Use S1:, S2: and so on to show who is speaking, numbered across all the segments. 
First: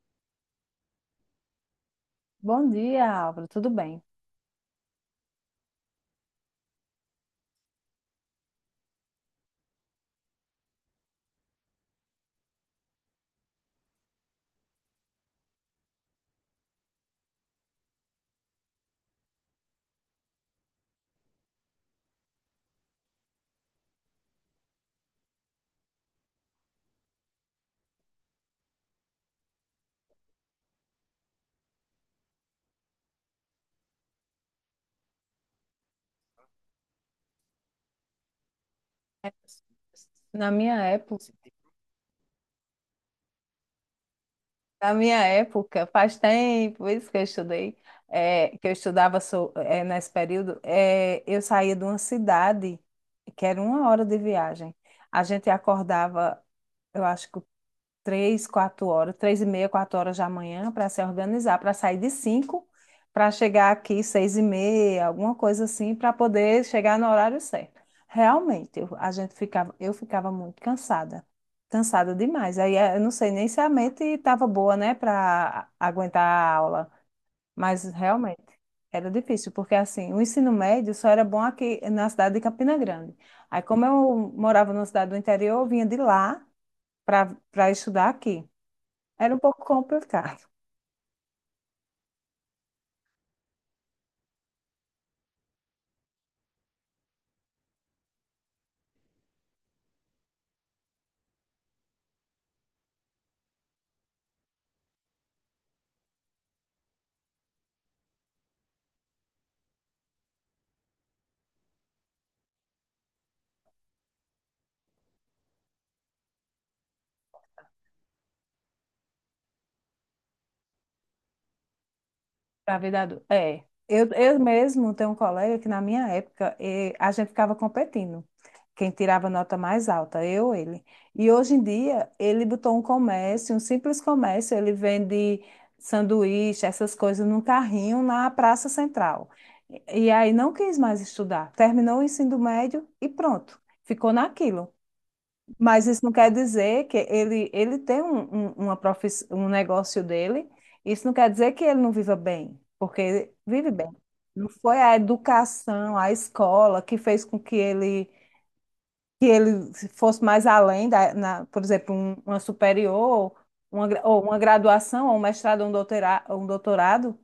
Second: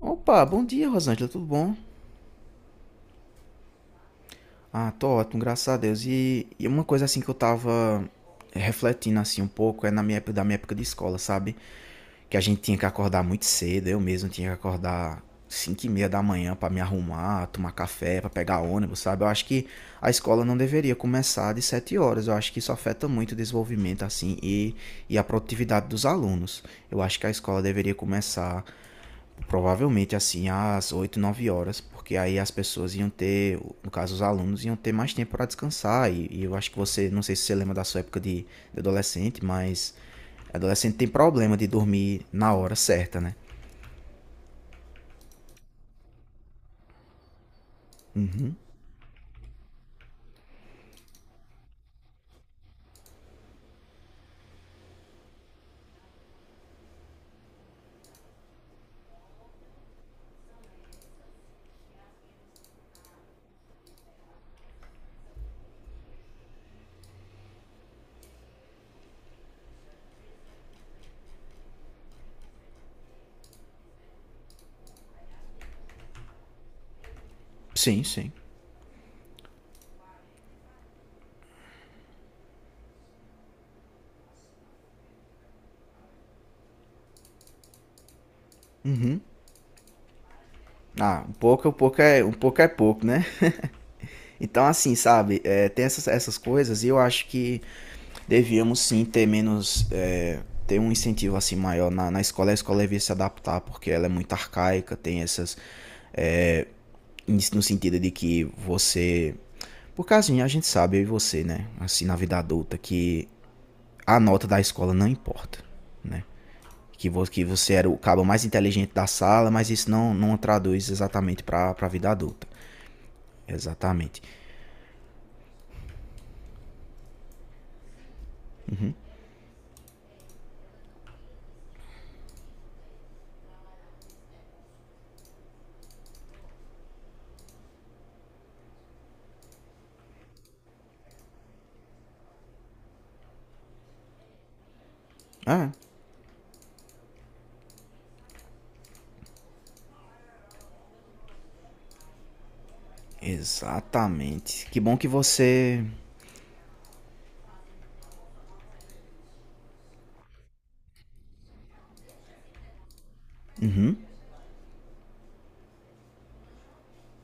S1: Opa, bom dia, Rosângela, tudo bom?
S2: Bom dia, Álvaro. Tudo bem?
S1: Ah, tô ótimo, graças a Deus. E uma coisa assim que eu tava refletindo assim um pouco é na minha época, da minha época de escola, sabe? Que a gente tinha que acordar muito cedo, eu mesmo tinha que acordar 5:30 da manhã pra me arrumar, tomar café, pra pegar ônibus, sabe? Eu acho que a escola não deveria começar de 7 horas, eu acho que isso afeta muito o desenvolvimento assim e a produtividade dos alunos. Eu acho que a escola deveria começar provavelmente assim às 8, 9 horas, porque aí as pessoas iam ter, no caso os alunos, iam ter mais tempo para descansar. E eu acho que você, não sei se você lembra da sua época de adolescente, mas
S2: Na minha
S1: adolescente tem
S2: época,
S1: problema de dormir na hora certa, né?
S2: na minha época, faz tempo isso que eu estudei,
S1: Uhum.
S2: que eu estudava nesse período, eu saía de uma cidade que era uma hora de viagem. A gente acordava, eu acho que três, quatro horas, três e meia, quatro horas da manhã para se organizar, para sair de cinco, para chegar aqui 6:30, alguma coisa assim, para poder chegar no horário certo. Realmente, eu ficava muito cansada, cansada demais. Aí eu não sei nem se a mente estava boa, né, para aguentar a aula, mas
S1: Sim, sim.
S2: realmente era difícil, porque assim, o ensino médio só era bom aqui na cidade de Campina Grande. Aí, como eu morava numa cidade do interior, eu vinha de lá para estudar aqui.
S1: Uhum.
S2: Era um pouco complicado.
S1: Ah, um pouco é pouco, né? Então, assim, sabe, é, tem essas coisas e eu acho que devíamos sim ter menos, ter um incentivo assim maior na escola. A escola devia se adaptar porque ela é muito arcaica, tem essas no sentido de que você. Por causa a gente sabe, eu e você, né? Assim, na vida adulta, que a nota da escola não importa, né? Que, vo que você era o cabo mais inteligente da sala, mas isso não traduz exatamente pra vida adulta.
S2: Pra vida É. Eu,
S1: Exatamente.
S2: eu mesmo tenho um colega que na minha época a gente ficava competindo. Quem tirava nota mais alta, eu ou ele. E hoje em dia ele botou um comércio, um simples comércio, ele vende sanduíche, essas coisas num carrinho na Praça Central. E e aí não quis mais estudar. Terminou o ensino médio e pronto. Ficou naquilo.
S1: Ah,
S2: Mas isso não quer dizer que ele tem uma profissão, um negócio dele. Isso não quer dizer que ele não viva bem, porque ele vive bem. Não
S1: exatamente. Que
S2: foi
S1: bom
S2: a
S1: que você.
S2: educação, a escola que fez com que ele fosse mais além por exemplo, uma superior, ou uma graduação, ou um mestrado, ou ou um doutorado,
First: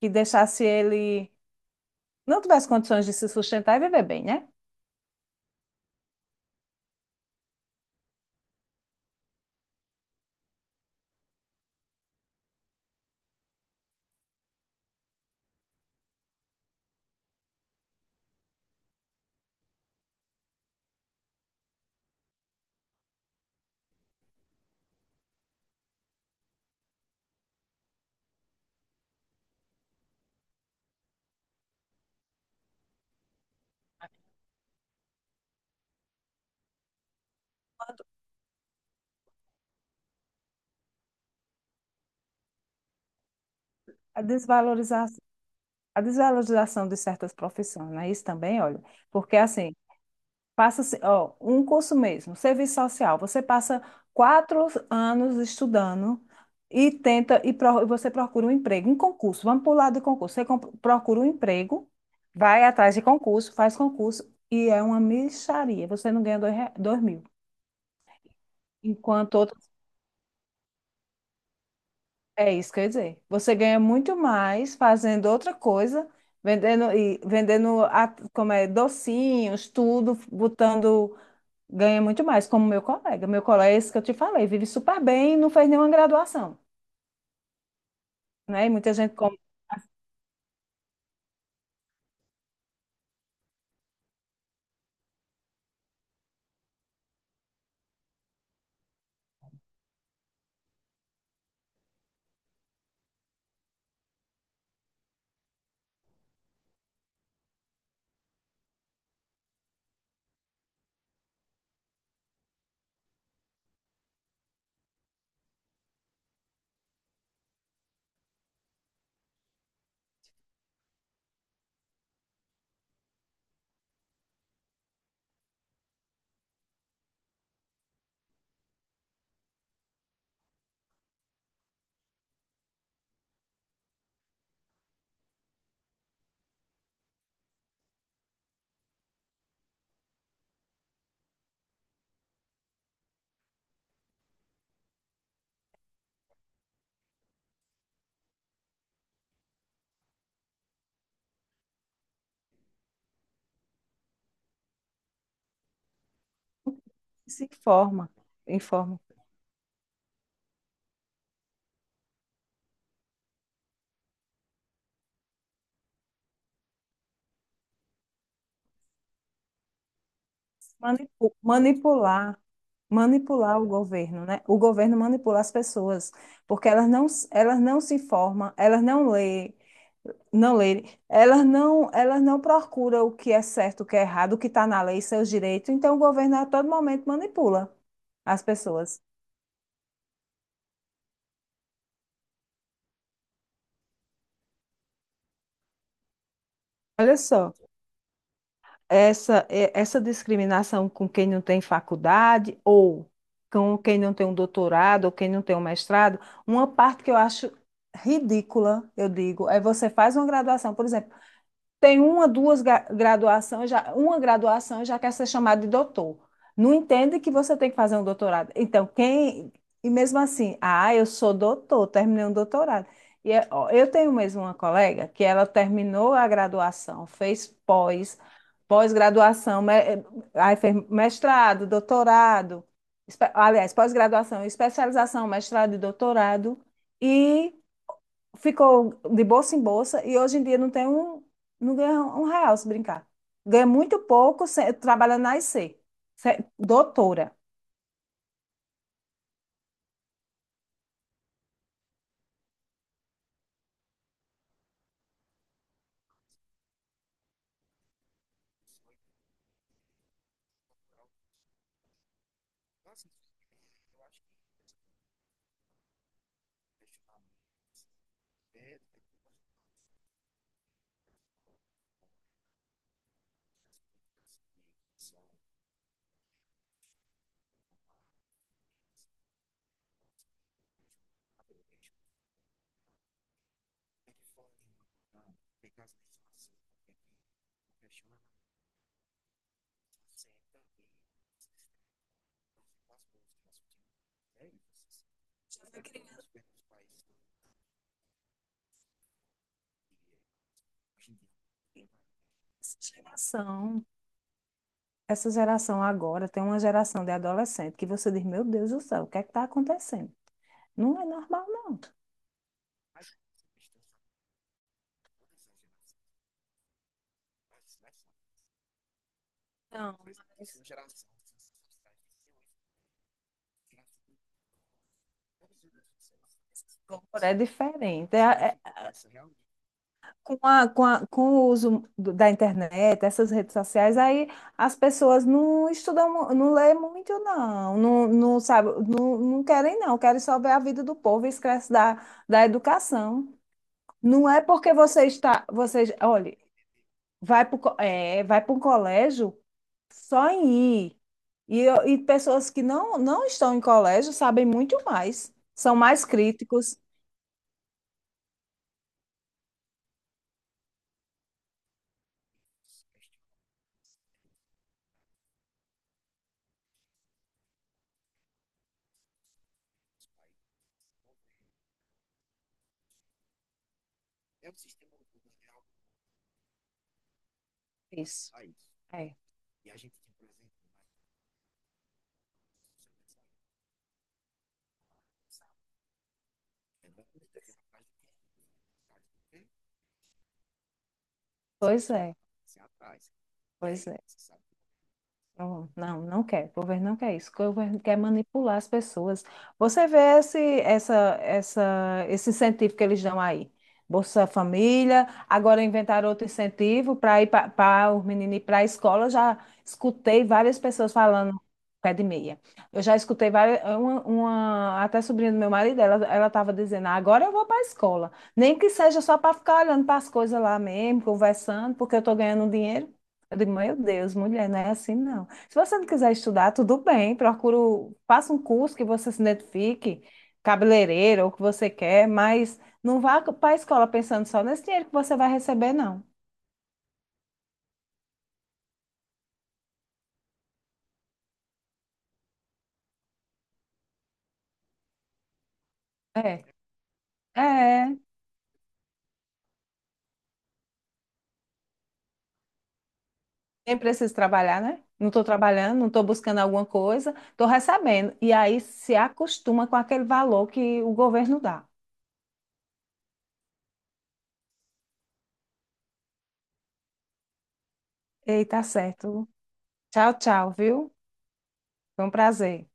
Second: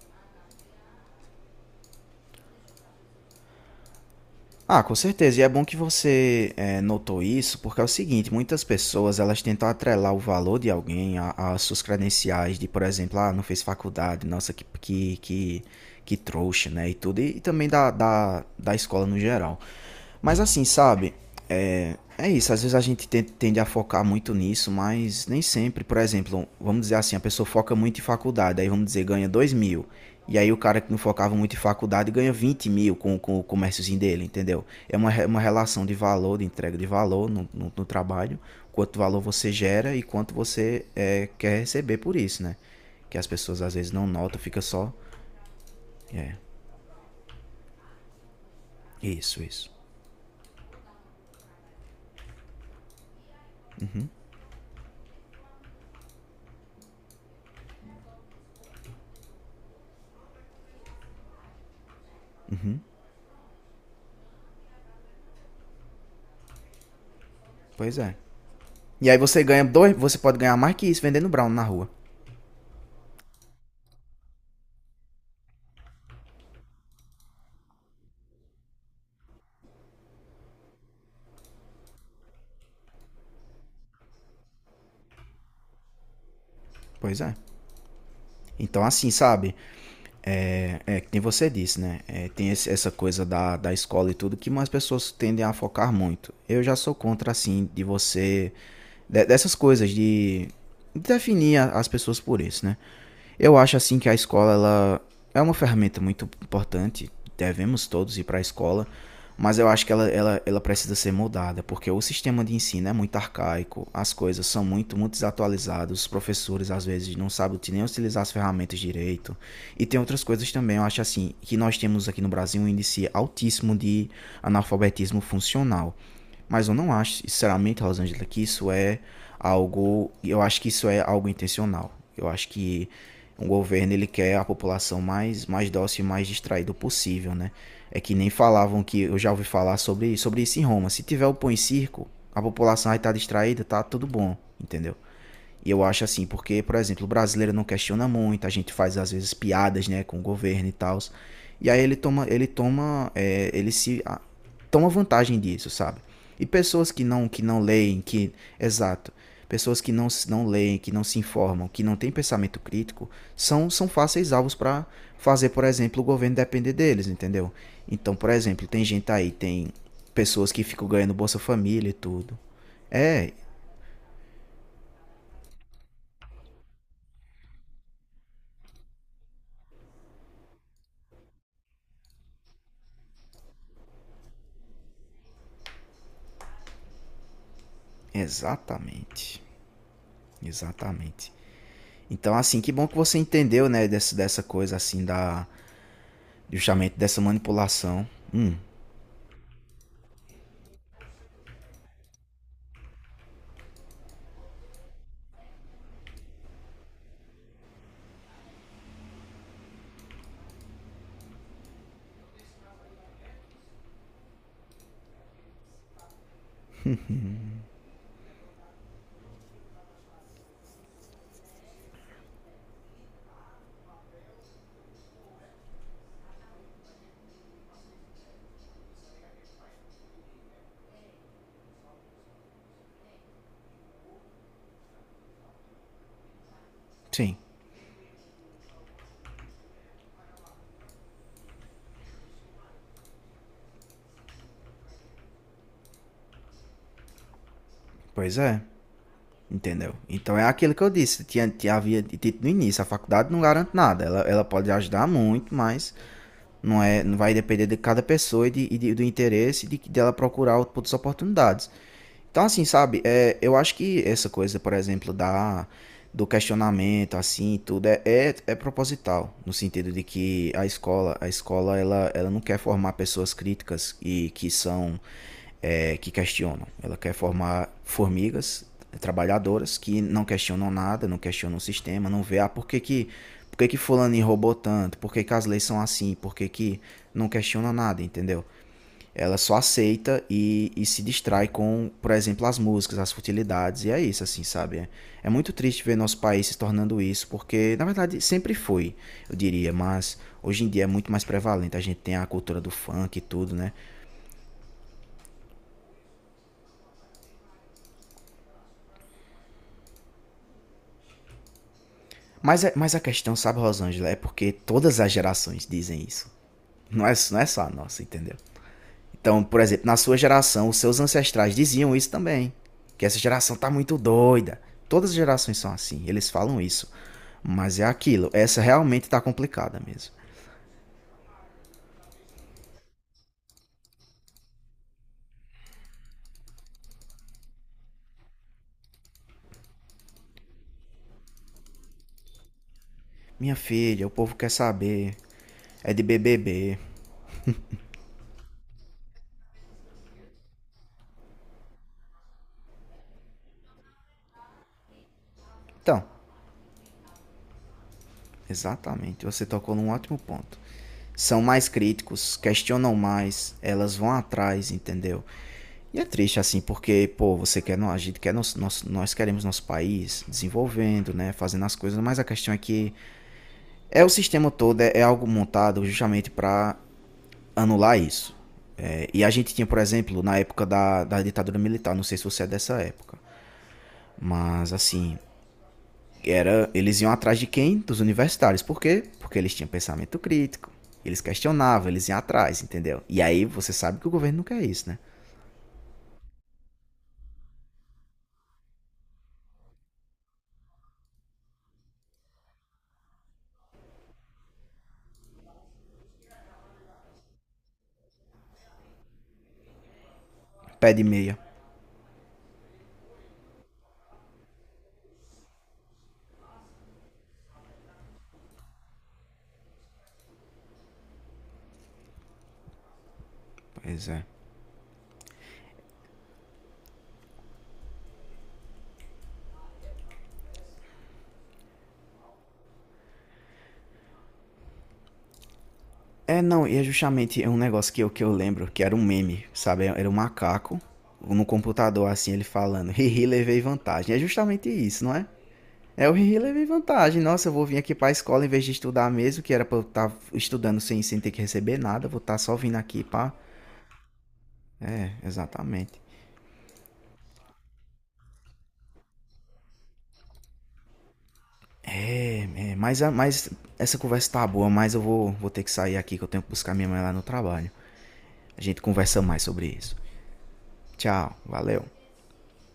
S2: que deixasse ele não tivesse condições de se sustentar e viver bem, né?
S1: Ah, com certeza. E é bom que você notou isso, porque é o seguinte, muitas pessoas elas tentam atrelar o valor de alguém às suas credenciais de, por exemplo, ah, não fez faculdade, nossa, que trouxa, né? E tudo, também da escola no geral. Mas assim, sabe, é isso, às vezes a gente tende a focar muito nisso, mas nem sempre. Por exemplo, vamos dizer assim, a pessoa foca muito em faculdade, aí vamos dizer, ganha 2 mil. E aí o cara que não focava muito em faculdade ganha 20 mil com o comérciozinho dele, entendeu? É uma, uma relação de valor, de entrega de valor no trabalho, quanto valor você gera e quanto você quer receber por isso, né? Que as pessoas às vezes não
S2: A
S1: notam, fica só.
S2: desvalorização a
S1: É,
S2: desvalorização de certas profissões, né? Isso também, olha, porque
S1: isso, isso.
S2: assim, passa, ó, um curso mesmo, serviço social, você passa 4 anos estudando você procura um emprego, um concurso, vamos para o lado de concurso, procura um emprego, vai atrás de concurso, faz concurso, e é uma mixaria, você não ganha 2.000.
S1: Pois é. E aí
S2: Enquanto
S1: você
S2: outro
S1: ganha dois, você pode ganhar mais que isso vendendo brown na rua.
S2: É isso que eu ia dizer. Você ganha muito mais fazendo outra coisa, vendendo como é, docinhos, tudo, botando, ganha muito mais, como meu colega. Meu colega, esse que eu te falei, vive super bem e não fez nenhuma graduação,
S1: Pois é.
S2: né? E
S1: Então,
S2: muita
S1: assim,
S2: gente como
S1: sabe? É, é que é, nem você disse, né? É, tem essa coisa da escola e tudo que mais pessoas tendem a focar muito. Eu já sou contra, assim, de você. Dessas coisas, de definir as pessoas por isso, né? Eu acho assim que a escola ela é uma ferramenta muito importante. Devemos todos ir para a escola, mas eu acho que ela precisa ser moldada, porque o sistema de ensino é muito arcaico, as coisas são muito, muito desatualizadas, os professores às vezes não sabem nem utilizar as ferramentas direito. E tem outras coisas também, eu acho assim, que nós temos aqui no Brasil um índice altíssimo de analfabetismo funcional. Mas eu não acho, sinceramente, Rosângela, que isso é algo. Eu acho que isso é algo intencional. Eu acho que um governo ele quer a população mais dócil e mais distraída possível, né? É que nem falavam que eu já ouvi falar sobre isso em Roma. Se tiver o pão e circo, a população vai estar distraída, tá tudo bom, entendeu? E eu acho assim, porque, por exemplo, o brasileiro não questiona muito, a gente faz às vezes piadas, né, com o governo e tal. E aí ele toma, ele se ah, toma vantagem disso, sabe? E pessoas que não, que
S2: se
S1: não leem,
S2: informa, informa.
S1: exato, pessoas que não leem, que não se informam, que não têm pensamento crítico, são fáceis alvos para fazer, por exemplo, o governo depender deles, entendeu? Então, por exemplo, tem gente aí, tem pessoas que ficam ganhando
S2: Manipu-
S1: Bolsa Família e tudo.
S2: manipular,
S1: É,
S2: manipular o governo, né? O governo manipula as pessoas, porque elas não se informam, elas não lê não lerem, elas não procuram o que é certo, o que é errado, o que está na lei, seus direitos. Então, o governo a todo momento manipula as pessoas.
S1: exatamente. Exatamente. Então, assim, que bom que você entendeu, né, dessa coisa, assim, justamente
S2: Olha
S1: dessa
S2: só,
S1: manipulação.
S2: essa discriminação com quem não tem faculdade ou com quem não tem um doutorado ou quem não tem um mestrado, uma parte que eu acho ridícula, eu digo, é você faz uma graduação, por exemplo. Tem uma, graduação, já, uma graduação já quer ser chamado de doutor. Não entende que você tem que fazer um doutorado. Então, quem. E mesmo assim, ah, eu sou doutor, terminei um doutorado. E ó, eu tenho mesmo uma colega que ela terminou a graduação, fez pós-graduação, aí fez mestrado, doutorado, aliás, pós-graduação, especialização, mestrado e doutorado.
S1: Sim,
S2: E ficou de bolsa em bolsa e hoje em dia não ganha um real se brincar. Ganha muito pouco trabalhando na IC, doutora.
S1: pois é, entendeu? Então é aquilo que eu disse, havia dito no início, a faculdade não garante nada, ela pode ajudar muito, mas não vai depender de cada pessoa do interesse dela procurar outras oportunidades. Então, assim, sabe, é, eu acho que essa coisa, por exemplo, do questionamento, assim, tudo, é proposital, no sentido de que a escola, ela não quer formar pessoas críticas e que são, que questionam. Ela quer formar formigas trabalhadoras que não questionam nada, não questionam o sistema, não vê, por que, que fulano roubou tanto, por que, que as leis são assim, por que que não questiona nada, entendeu? Ela só aceita e se distrai com, por exemplo, as músicas, as futilidades, e é isso, assim, sabe? É muito
S2: Já foi
S1: triste ver
S2: criando
S1: nosso país se tornando isso, porque, na verdade, sempre foi, eu diria, mas hoje em dia é muito mais prevalente. A gente tem a cultura do
S2: essa
S1: funk e tudo, né?
S2: geração. Essa geração agora tem uma geração de adolescente que você diz, meu Deus do céu, o que é que está acontecendo? Não é normal, não.
S1: Mas a questão, sabe, Rosângela, é porque todas as gerações dizem isso. Não é só a nossa, entendeu? Então, por exemplo,
S2: Não,
S1: na sua
S2: mas agora
S1: geração, os seus ancestrais diziam isso também. Que essa geração tá muito doida. Todas as gerações são assim, eles falam isso.
S2: é
S1: Mas é
S2: diferente.
S1: aquilo, essa realmente tá complicada mesmo.
S2: Com a, com o uso da internet, essas redes sociais, aí as pessoas não estudam, não lê muito, não sabe, não querem, não, querem só ver a vida do povo e esquece da educação.
S1: Minha filha, o
S2: Não
S1: povo
S2: é
S1: quer
S2: porque você
S1: saber.
S2: está,
S1: É
S2: você,
S1: de
S2: olhe,
S1: BBB.
S2: vai para um colégio só em ir. E pessoas que não estão em colégio sabem muito mais, são
S1: Então,
S2: mais críticos.
S1: exatamente, você tocou num ótimo ponto. São mais críticos, questionam mais, elas vão atrás, entendeu? E é triste assim, porque, pô, você quer, a gente quer, nós queremos nosso país desenvolvendo, né, fazendo as coisas, mas a questão é que é o sistema todo, é algo montado justamente para anular
S2: Isso.
S1: isso. É,
S2: É.
S1: e a gente tinha, por exemplo, na época da ditadura militar, não sei se você é dessa época, mas assim, era eles iam atrás de quem? Dos universitários. Por quê? Porque eles tinham pensamento crítico, eles questionavam,
S2: Pois
S1: eles
S2: é,
S1: iam atrás, entendeu? E aí você
S2: pois
S1: sabe
S2: é.
S1: que o governo não quer isso, né?
S2: Não, não quer. O governo não quer isso. O governo quer manipular as pessoas. Você vê esse incentivo que eles dão aí. Bolsa Família, agora inventaram outro incentivo para ir, para os meninos ir para a escola. Eu já escutei várias
S1: Pé
S2: pessoas
S1: de
S2: falando
S1: meia.
S2: pé de meia. Eu já escutei várias, até sobrinha do meu marido, ela estava dizendo, "Ah, agora eu vou para a escola. Nem que seja só para ficar olhando para as coisas lá mesmo, conversando, porque eu estou ganhando um dinheiro. Eu digo, meu
S1: Pois
S2: Deus,
S1: é.
S2: mulher, não é assim não. Se você não quiser estudar, tudo bem, procuro, faça um curso que você se identifique, cabeleireiro, ou o que você quer, mas não vá para a escola pensando só nesse dinheiro que você vai receber, não."
S1: É, não, e é justamente um negócio que eu lembro, que era um meme, sabe? Era um macaco no computador, assim, ele falando, hihi, levei vantagem. É justamente isso, não é? É o hihi,
S2: É,
S1: levei vantagem. Nossa, eu vou vir aqui
S2: é,
S1: pra escola em vez de estudar mesmo, que era pra eu estar estudando sem ter que receber nada, vou estar só vindo aqui pra...
S2: nem preciso trabalhar, né? Não
S1: É,
S2: estou trabalhando, não
S1: exatamente.
S2: estou buscando alguma coisa, estou recebendo. E aí se acostuma com aquele valor que o governo dá.
S1: É, mas essa conversa tá boa, mas eu vou ter que sair aqui, que eu tenho que buscar minha mãe lá no trabalho.
S2: Ei,
S1: A
S2: tá
S1: gente conversa
S2: certo.
S1: mais sobre isso.
S2: Tchau, tchau, viu?
S1: Tchau, valeu.
S2: Foi um prazer.